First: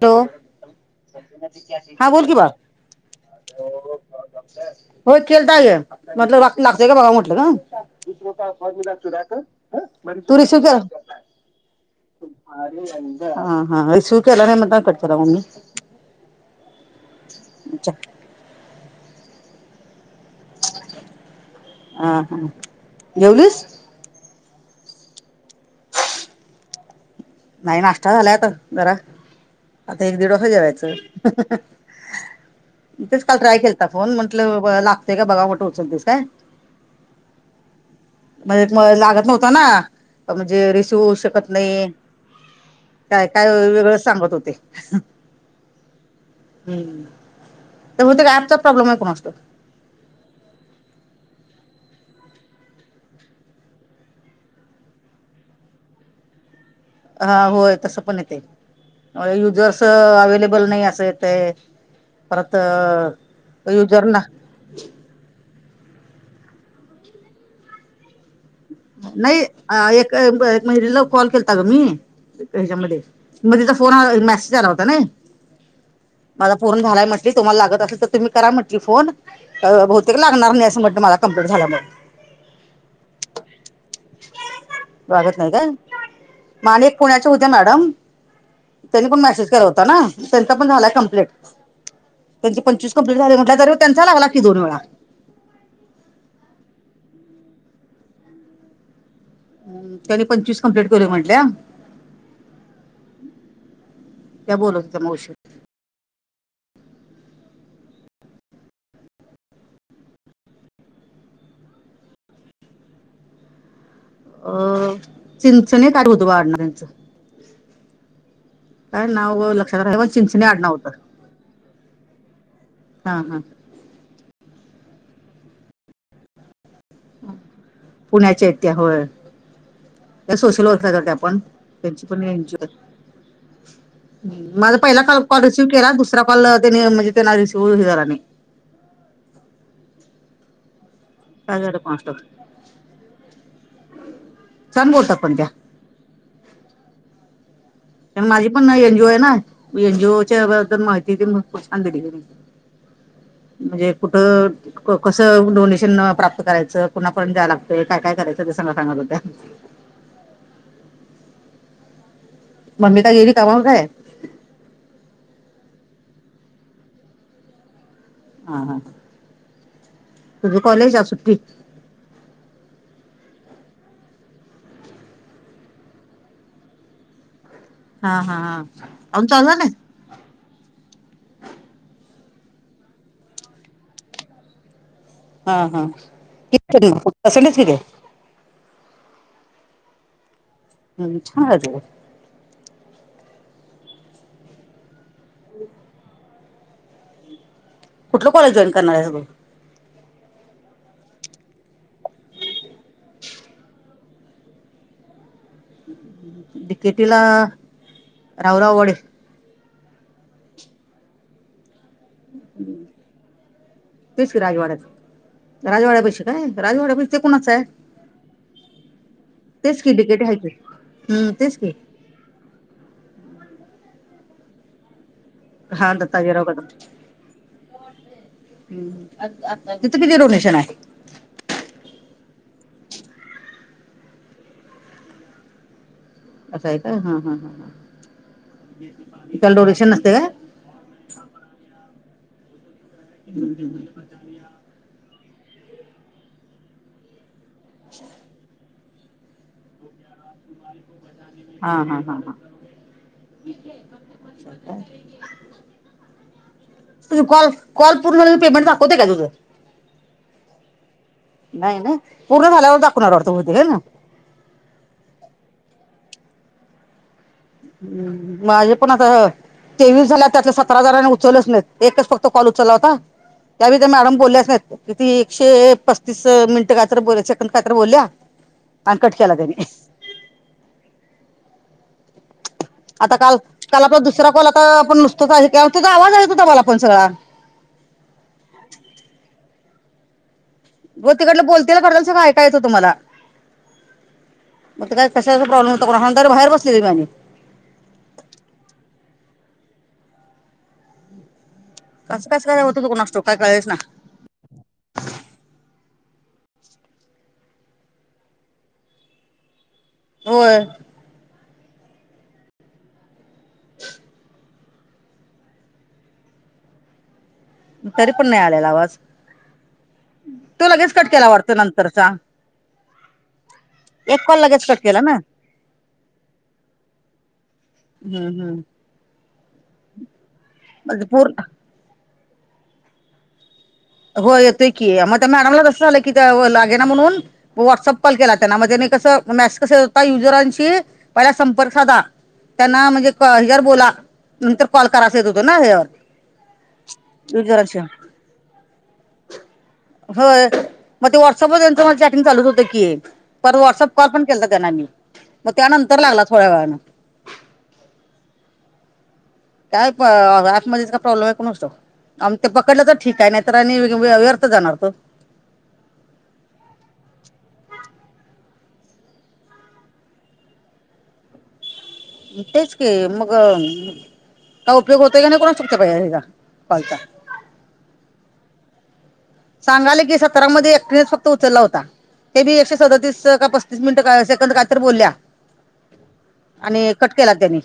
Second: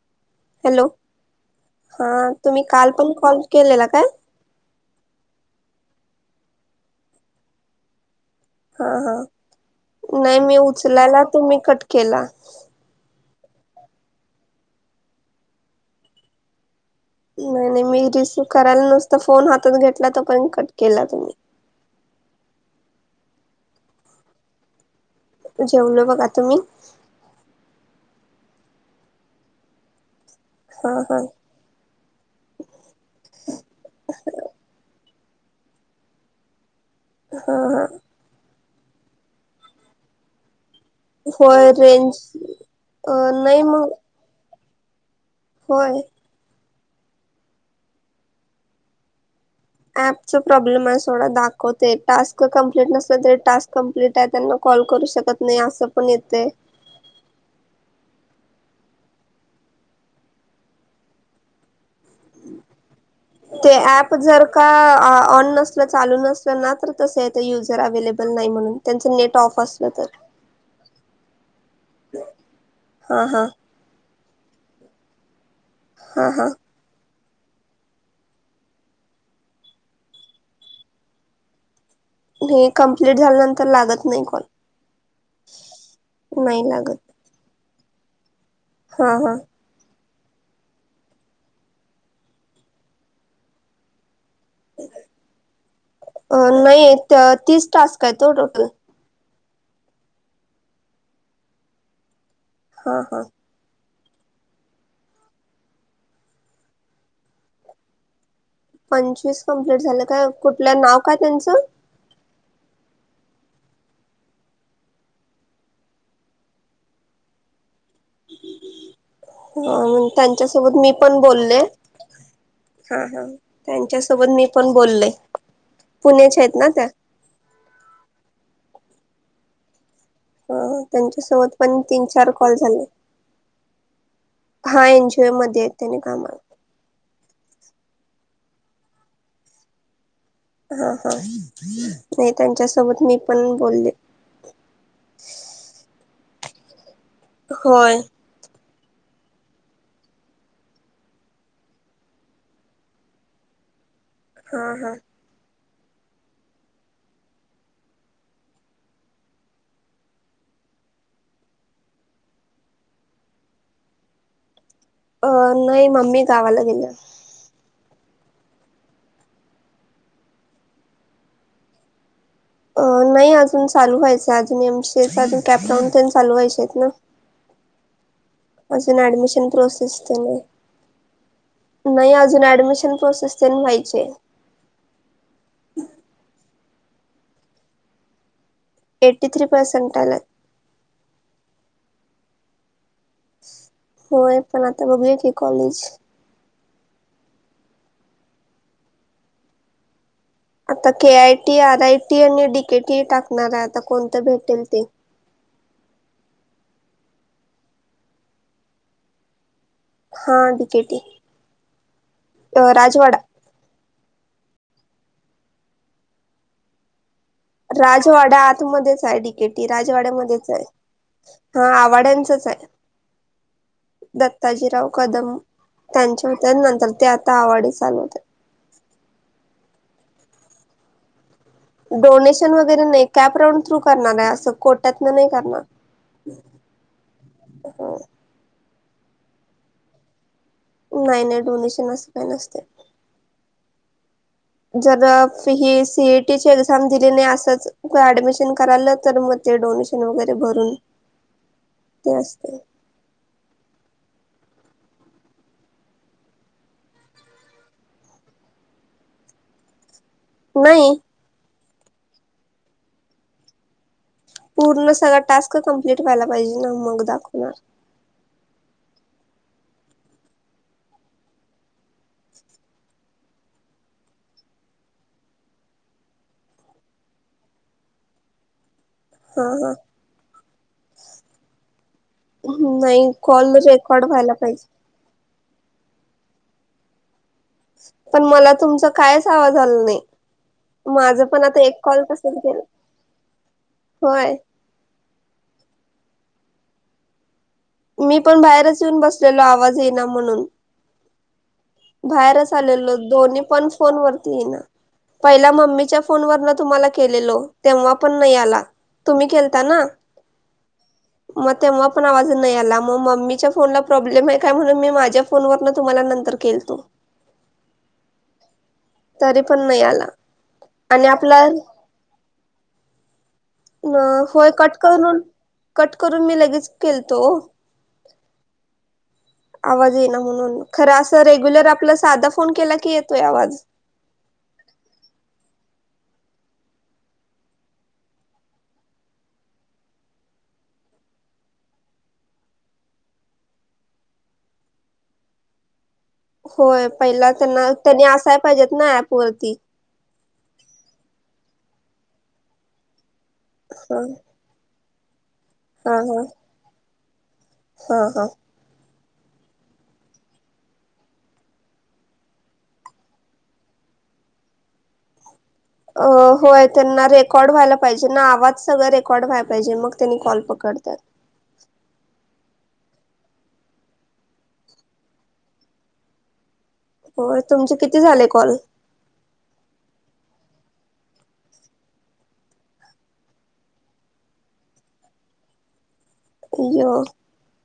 तो हॅलो, हा तुम्ही काल पण कॉल केल्याला काय? होय केलता की म्हटलं लाग लागतोय का बघाव म्हटलं ग ह ह नाही मी केला उचलायला तुम्ही कट केला. हा हा रिसीव्ह केला नाही म्हणताना कट केला ओ मी. नाही नाही अच्छा मी रिसिव्ह करायला नुसता फोन हातात घेतला तोपर्यंत कट केला तुम्ही. हा हा, जेवलीस? जेवलो बघा तुम्ही? नाही नाश्ता झाला आता जरा आता एक दीड वाजता जेवायचं. हा हा [inaudible] तेच काल ट्राय केलता फोन म्हटलं लागतोय का बघाव म्हटलं उचलतीस काय? ह ह! म्हणजे म लागत नव्हत ना म्हणजे रिसिव्ह होऊ शकत होय नाही रेंज अ काय काय नाही मग वेगळंच सांगत होते. होय. हम्म त्यामुळं तो ॲपचा प्रॉब्लेम आहे का कुणास ठाऊक ऍप्पचा प्रॉब्लेम आहे सोडा दाखवते टास्क कंप्लीट नसल ते टास्क कंप्लीट आहे त्यांना कॉल करू शकत नाही असं पण येतय हा होय तसं पण येते. अ युजर्स अवेलेबल नाही असे येते. परत ते युजर ऍप ना जर का ऑन नसल चालू नसल ना तर तस युजर अव्हेलेबल नाही म्हणून. त्यांचं नेट नाही ऑफ अ असलं तर एक महिलेला कॉल केलता ग मी त्याच्यामध्ये हा हा मग तिचा फोन मेसेज आला होता नाही. हा हा माझा पूर्ण झालाय म्हण्ट ली तुम्हाला लागत असेल तर तुम्ही करा म्हटली, फोन बहुतेक लागणार नाही अस म्हट मला कंप्लीट झाल्यामुळे. हे कंप्लीट झाल्यानंतर लागत नाही कॉल लागत नाही काय नाही म आणि एक लागत पुण्या च्या होत्या मॅडम त्यांनी हा पण हा मेसेज केला होता ना. त्यांचा पण झालाय कंप्लीट त्यांची पंचवीस कंप्लीट झाली म्हटलं तरी त्यांचा लागला की दोन वेळा अ नाही तीस टास्क आहेत ओ टोटल. त्यांनी पंचवीस कंप्लीट केलोय म्हंटल्या. हा हा! त्या बोलत होत्या मावशी. पंचवीस कंप्लीट झालं का कुठलं नाव काय तेंच? अ चिंचने काय होत व आडनाव तेंच. काय नाव लक्षात राहाय पण ह चिंचणे त्यांच्या आडनाव सोबत होतं मी पण बोलले. हा हा त्यांच्यासोबत मी पण बोलले पुण्याच्या आहेत ना त्या? पुण्याच्या आहेत त्या होय. त्या सोशल ह वर्कर आहेत त्या पण त्यांच्यासोबत तीन त्यांची पण चार कॉल इन्शुरन्स झाले माझा हा पहिला एनजीओ कॉल मध्ये रिसिव्ह आहेत केला, त्याने दुसरा कामाला कॉल त्यानी म्हणजे त्यांना रिसिव्ह हे झाला नाही. हा हा काय झालं कोणास ठाऊक नाही त्यांच्यासोबत मी पण बोलले. छान बोलतात पण त्या. होय. कारण माझी पण एनजीओ आहे ना. एनजीओच्या बद्दल माहिती पण छान दिली. म्हणजे कुठ हा हा कस च डोनेशन प्राप्त करायच. पुन्हा पण जाय लागत. काय काय करायच ते सगळ सांगत होत्या. मम्मी का गेली कामावर काय? अ नाही मम्मी गावाला गेली. हा हा तुझे कॉलेज आहे सुट्टी नाही अजून चालू व्हायच आहे. अजून एमसी ए अजून कॅपडाऊन चालू व्हायचे आहेत ना. हा हा हा अजून चालू ऍडमिशन झालं नाही? प्रोसेस ते नाही. नाही अजून ऍडमिशन प्रोसेस तेन व्हायचीय. [unintelligible] एटी थ्री पर्सेंट आल. [unintelligible] होय पण आता बघू की कॉलेज कुठल कॉलेज जॉयईन करणार आहे. आता K I T, R I T, आणि डीकेटी टाकणार आहे. आता कोणत भेटेल ते. ती केटीला राऊराव वडेल हा डीकेटी अ राजवाडा तेच की राजवाडा राजवाडा पशी काय? राजवाडा प ते कुणाच आहे. राजवाडा आतमध्येच आहे डिकेटी. तेच की डिकेटी हाय की. राजवाड्यामध्येच आहे. हम्म तेच हा की आवड्यांचच आहे. दत्ताजीराव कदम हा त्यांच्या दत्ताजीराव त्या कदम नंतर ते आता आवडी चालवते. तिथ किती डोनेशन आहे. डोनेशन वगैरे नाही. कॅप रांऊड थ्रू करणार आहे. अस कोट्यातन नाही करणार. अस आहे का. हा हा ह ह त्याला डोरेशन नसते काय? नाही नाही डोनेशन अस काही नसत. [inaudible] जर ही सीएटीची एक्झाम दिली नाही असच ऍडमिशन कराल तर मग ते डोनेशन वगैरे भरून हा हा ते हा हा. असते. [unintelligible] तुझ कॉल कॉल पूर्ण पेमेंट दाखवते का तुझ. नाही. नाही ना. पूर्ण झाल्यावर दाखवणार बहुतेक ना? पूर्ण सगळा टास्क कंप्लीट व्हायला पाहिजे ना मग दाखवणार. हम्म माझेपण आता तेवीस झाला त्यातल्या सतरा जनांनी उचललाच नाही. एकच फक्त कॉल उचलला होता. त्या विथ मॅडम बोलल्याच नाहीत. किती एकशे पस्तीस मिनिटं कायत बोला सेक काहीतरी बोलल्या. आणि कट केला हा त्याने. हा नाही आता काल कॉल काल आपला रेकॉर्ड दुसरा व्हायला कॉल आता पाहिजे आपण नुसताच तुझा आवाज ऐकू येत होता मला पण सगळा. पण मला तुमचा कायच आवाज आल नाही. गो माझं पण तिकडनं आता बोलते एक कॉल [unintelligible] काय कसल केलं ऐकायचं तुम्हाला. होय मग काही कशाचा प्रॉब्लेम होतं [unintelligible] बाहेर बसलेली माने. मी पण बाहेरच येऊन बसलेलो आवाज येई ना म्हणून. कसं बाहेरच कसं काय होत होतं आलेलो कोणास ठाऊक काय दोन्ही कळेच पण ना फोन वरती येई ना. पहिला मम्मीच्या फोन वरनं तुम्हाला केलेलो तेव्हा पण नाही आला. तुम्ही केलता ना. होय. म तेव्हा पण आवाज नाही आला म मम्मीच्या फोनला प्रोब्लेम आहेत काय म्हणून मी माझ्या फोन वरनं तुम्हाला नंतर केलतो. तरी पण नाही आलेला आवाज तरी पण नाही आला तू लगेच आणि कट केला आपला वाटतो अ नंतरचा. न एक कॉल होय लगेच कट केला ना करून कट करून मी लगेच केलतो. हम्म हम्म. आवाज ये ना म्हणून खरं म्हणजे असं पूर्ण रेग्युलर आपला सादा फोन केला की येतोय आवाज. हो येतोय की मग त्या मॅडमला तसं झालं की त्या व लागे ना म्हणून. व्हॉट्सअप कॉल केला त्यांना म त्यांनी कसं मॅस कसं होता युजरांशी पहिला संपर्क साधा. त्यांना म्हणजे क ह्याच्यावर बोला नंतर कॉल करायच येत होतो ना ह्यावर. होय पहिला त्यांना युजरांशी त्यांनी असाय पाहिजेत ना ऍप वरती. होय म ते व्हॉट्सअप वर त्यांचं चॅटिंग म चालू होतं की. तर व्हॉट्सअप हा कॉल पण केला त्यांना मी म हा त्यानंतर लागला हा थोड्या वेळानं. हा हा. काय प अगं ऐपमध्येच का प्रॉब्लेम आहे को नसतो. आम ते पकडलं तर ठीक आहे नाही तर आणि व व्य व्यर्थ जाणार तो. अ होय त्यांना रेकॉर्ड व्हायला पाहिजे ना आवाज सगळं रेकॉर्ड व्हाय पाहिजे मग त्यांनी कॉल पकडतात. तेच की मगं का उपयोग होतोय काय नाही कोणाचा ठाऊक [unintelligible] पालता. होय तुमचे किती झाले कॉल? सांगायले की सतरामध्ये एकटिने फक्त उचलला होता. ते बी एकशे सदौतीस का पस्तीस मिनटं काय सेकंद काही तरी बोलल्या आणि यो कट केला त्यांनी.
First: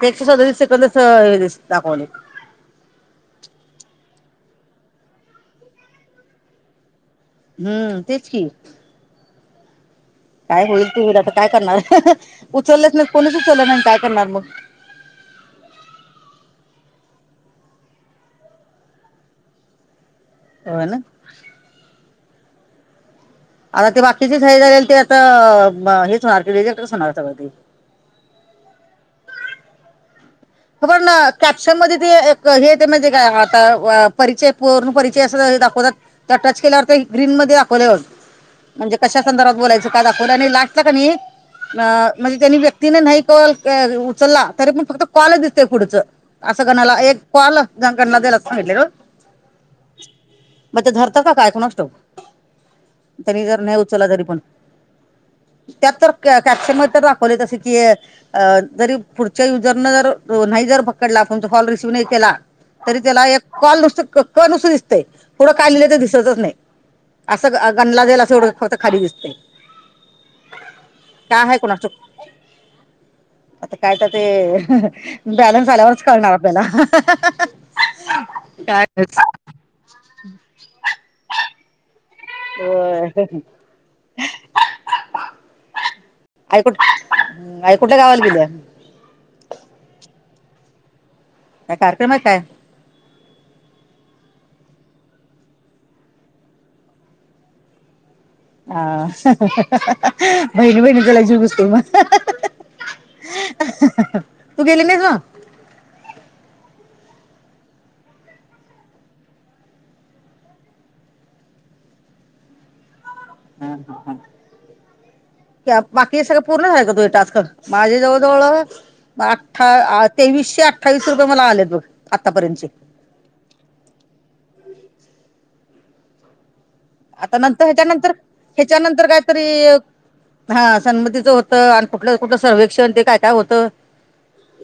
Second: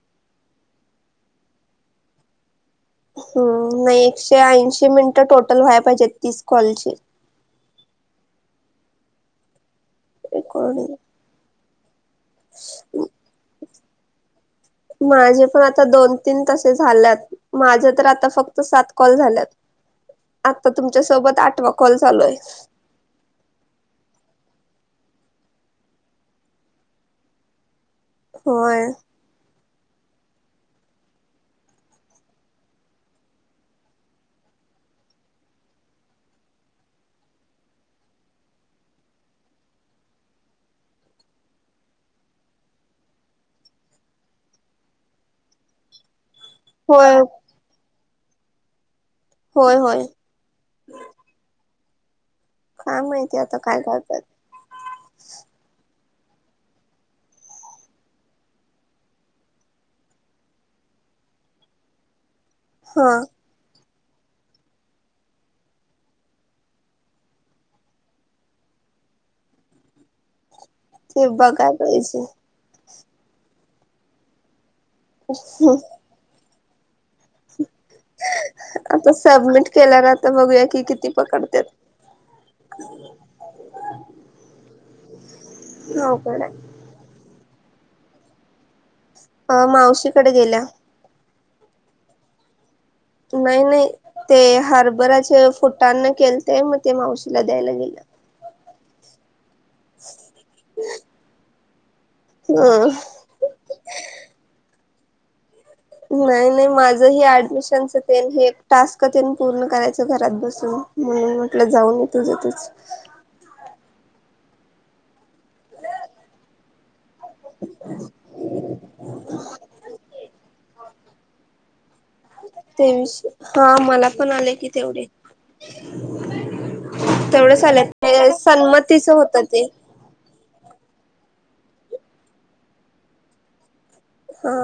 ते एकशे सदौतीस सेकंदच दाखवले. हम्म नाही एकशे ऐंशी मिनिटं टोटल व्हाय पाहिजेत तीस कॉलची. हम्म तेच की. काय होईल रेकॉर्डिंग ती वर आता काय करणार उचललंच नाही कोणीच उचललं नाही काय करणार मग. माझे पण आता दोन-तीन तसे झाल्यात. माझं तर आता फक्त सात कॉल झाल्यात. आता होय ना तुमच्यासोबत आठवा कॉल चालू आहे. आता ते बाकीची [unintelligible] ते आता अ ब हेच मारती रिजेक्टच होणार सगळं ती. होय. तो पणं कॅप्शन मध्ये ते एक हे ते म्हणजे काय आता व परिचय पूर्ण परिचय असं हे दाखवतात. त्या टच केल्यावर ते ग्रीन मध्ये दाखवल्या हो. म्हणजे कशा संदर्भात बोलायचं काय दाखवलं नाही लागतं का नी म म्हणजे त्यांनी व्यक्तीने नाही कॉल अ उचलला तरी पण फक्त कॉल दिसते पुढचं असं कणाला होय एक कॉल जगणला द्यायला सागितलं गं. होय होय. मग ते धरतं का काय कोणाच ठाऊक काय माहिती त्यांनी आता जर नाही काय उचलला करतात तरी पण. त्यात तर कॅपशन म दाखवले तस की जरी पुढच्या युजर. र पकडला कॉल रसव केला तरी हा त्याला एक. कॉल नुसत क नुसत दिसतय थोडं काय लिहिलंय तर दिसतच नाही. असं गणला जाला असवढं फक्त खाली दिसतय. हा [inaudible] काय आहे कोणाचू ठाऊक आता काय तर ते. बॅलन्स आल्यावरच कळणार आपल्याला. आता कायच सबमिट केल्या आता बघूया किती पकडत्यात. होय हाईत. अवघड आहे कुठ आई कुठे गावाला गेल्या. अ मावशीकडे गेल्या. काय कार्यक्रम काय. नाही नाही ते हार्बराच्या फूटांने केलं ते मग ते मावशीला द्यायला गेलं. हा बहिणी बहिणी लय जीव दिसतील मग. ''हं'' तू गेली नाहीस मग. नाही नाही माझ ह ऍडमिशनच ते हे एक टास्क ते पूर्ण करायचं घरात बसून. म्हणून म्हटलं जाऊन येतुझेतच. ह ह क्या बाकी सगळं पूर्ण झाले का तूजे टास्क. क माझे जवळ जवळ अठठा तेवीसशे आठ. अ्ठवीस रुपये मला आले बघ आत्तापर्यंतचे. तेवीशे हा मला पण आले की तेवढे. आता नंतर तेवढेच आलेत ह्याच्यानंतर ते ह्याच्यानंतर सन्मतीच होत कायतरी. ते हा सन्मतीचं होतं आणि कुठलं कुठं सर्वेक्षण ते काय काय होतं. हा,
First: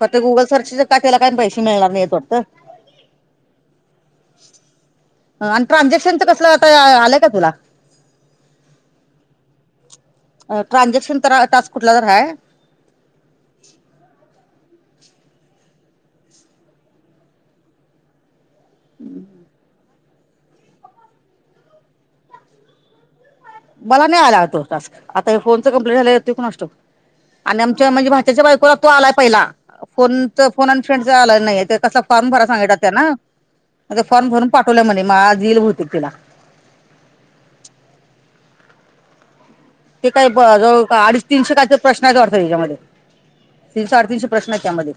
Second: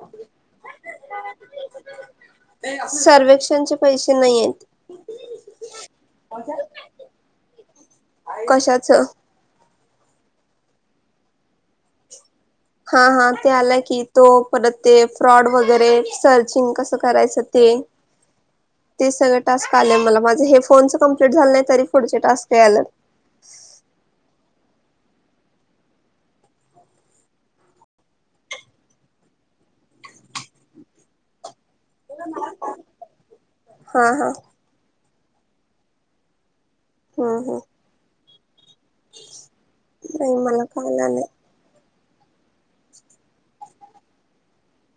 तर ते गुगल सर्च टा का त्याला काही पैसे मिळणार नाही वाटत. सर्वेक्षणचे पैसे नाहीयेत. आणि ट्रान्झॅक्शनच कसलं आता आलंय का तुला. कशाच. ट्रान्झॅक्शन तर टास्क कुठला तर आहेय. हा हा ते आलं की तो परत ते फ्रॉड वगैरे सर्चिंग कसं करायचं ते. ते सगळ टास्क आले मला माझ हे फोनच कम्प्लीट झालं नाही तरी पुढचे टास्क या आल्यात. मला नाही आला तो तासक आता हे फोनच कंप्लेट झालेला येतोय कुणास ठाऊक. आणि आमच्या म्हणजे भाच्याच्या बायकोला तो आलाय पहिला. फोनच फोन आणि फ्रेंड आला नाही तर कसा. फॉर्म भरा सांगात त्या ना ते हा हा फॉर्म भरून पाठवल्या म्हणे म आजल भतेक तिला. हा हा, ते काय नाही पा मला जवळ कळला नाही अडीच तीनशे काय तर. प्रश्न आहेत वाटतं याच्यामध्ये तीनशे साडेतीनशे प्रश्न आहेत त्यामध्ये.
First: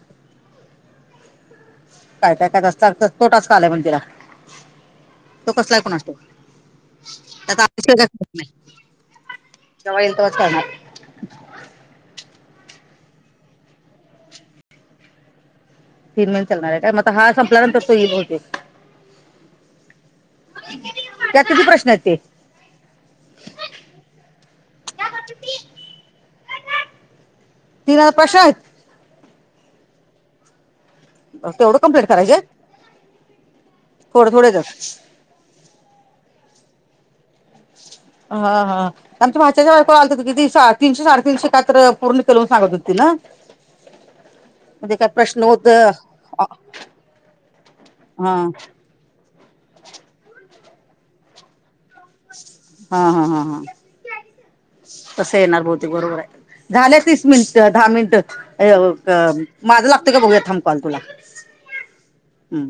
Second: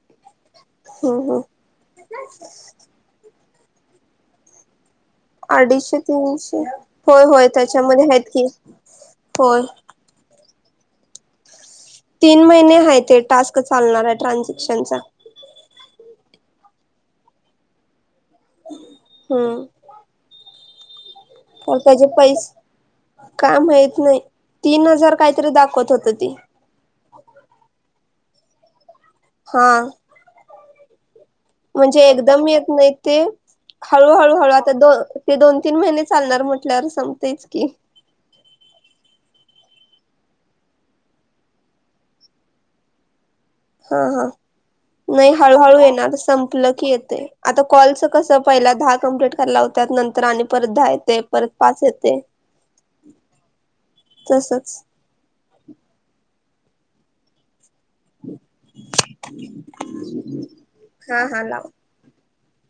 हम्म हम् काय काय काय तसत तो टास्क आलाय म्हण तिला. तो कसला कोण अडीचशे असतो तीनशे होय होय त्याचा अभ्यास त्याच्यामध्ये आहेत की होय. केव्हा येईल तेव्हाच कळणार. तीन महिने ह ते टास्क चालणार आहे ट्रान्झॅक्शनचा. तीन महिने चालणार आहे काय मग हा संपल्यानंतर तोईल बहुतेक. हम. ह [inaudible] तर त्याचे पैसे काम माहित नाही तीन हजार काहीतरी दाखवत होत ते. तीन पाचशे आहेत. हा, तेवढं म्हणजे कंप्लीट करायचे एकदम येत नाही ते थोडे हळूहळूहळू थोडेच आहेत. आता दोन. हे दोन तीन महिने चालणार म्हटल्यावर सपतेयच की. हा हा, आमच्या भाच्या बायको आलत हो कीती तीनशे साडेतीनशे काय तर पूर्ण केलं म्हणून सांगत होती ना. हा हा, म्हणजे काय नाही प्रश्न होत हळूहळू येणार हा संपलं की येते आता कॉलच कस हा पहिला दहा कमप्लीट. करायला नंतर आणि परत दहा येते. परत पाच येते हा तसच. तस येणार बहुतेक बरोबर आहे झाले तीस मिनिट दहा मिनिट. त ये व हा माझं लागत का बघूया थांब कॉल तुला हा हा लाव हं.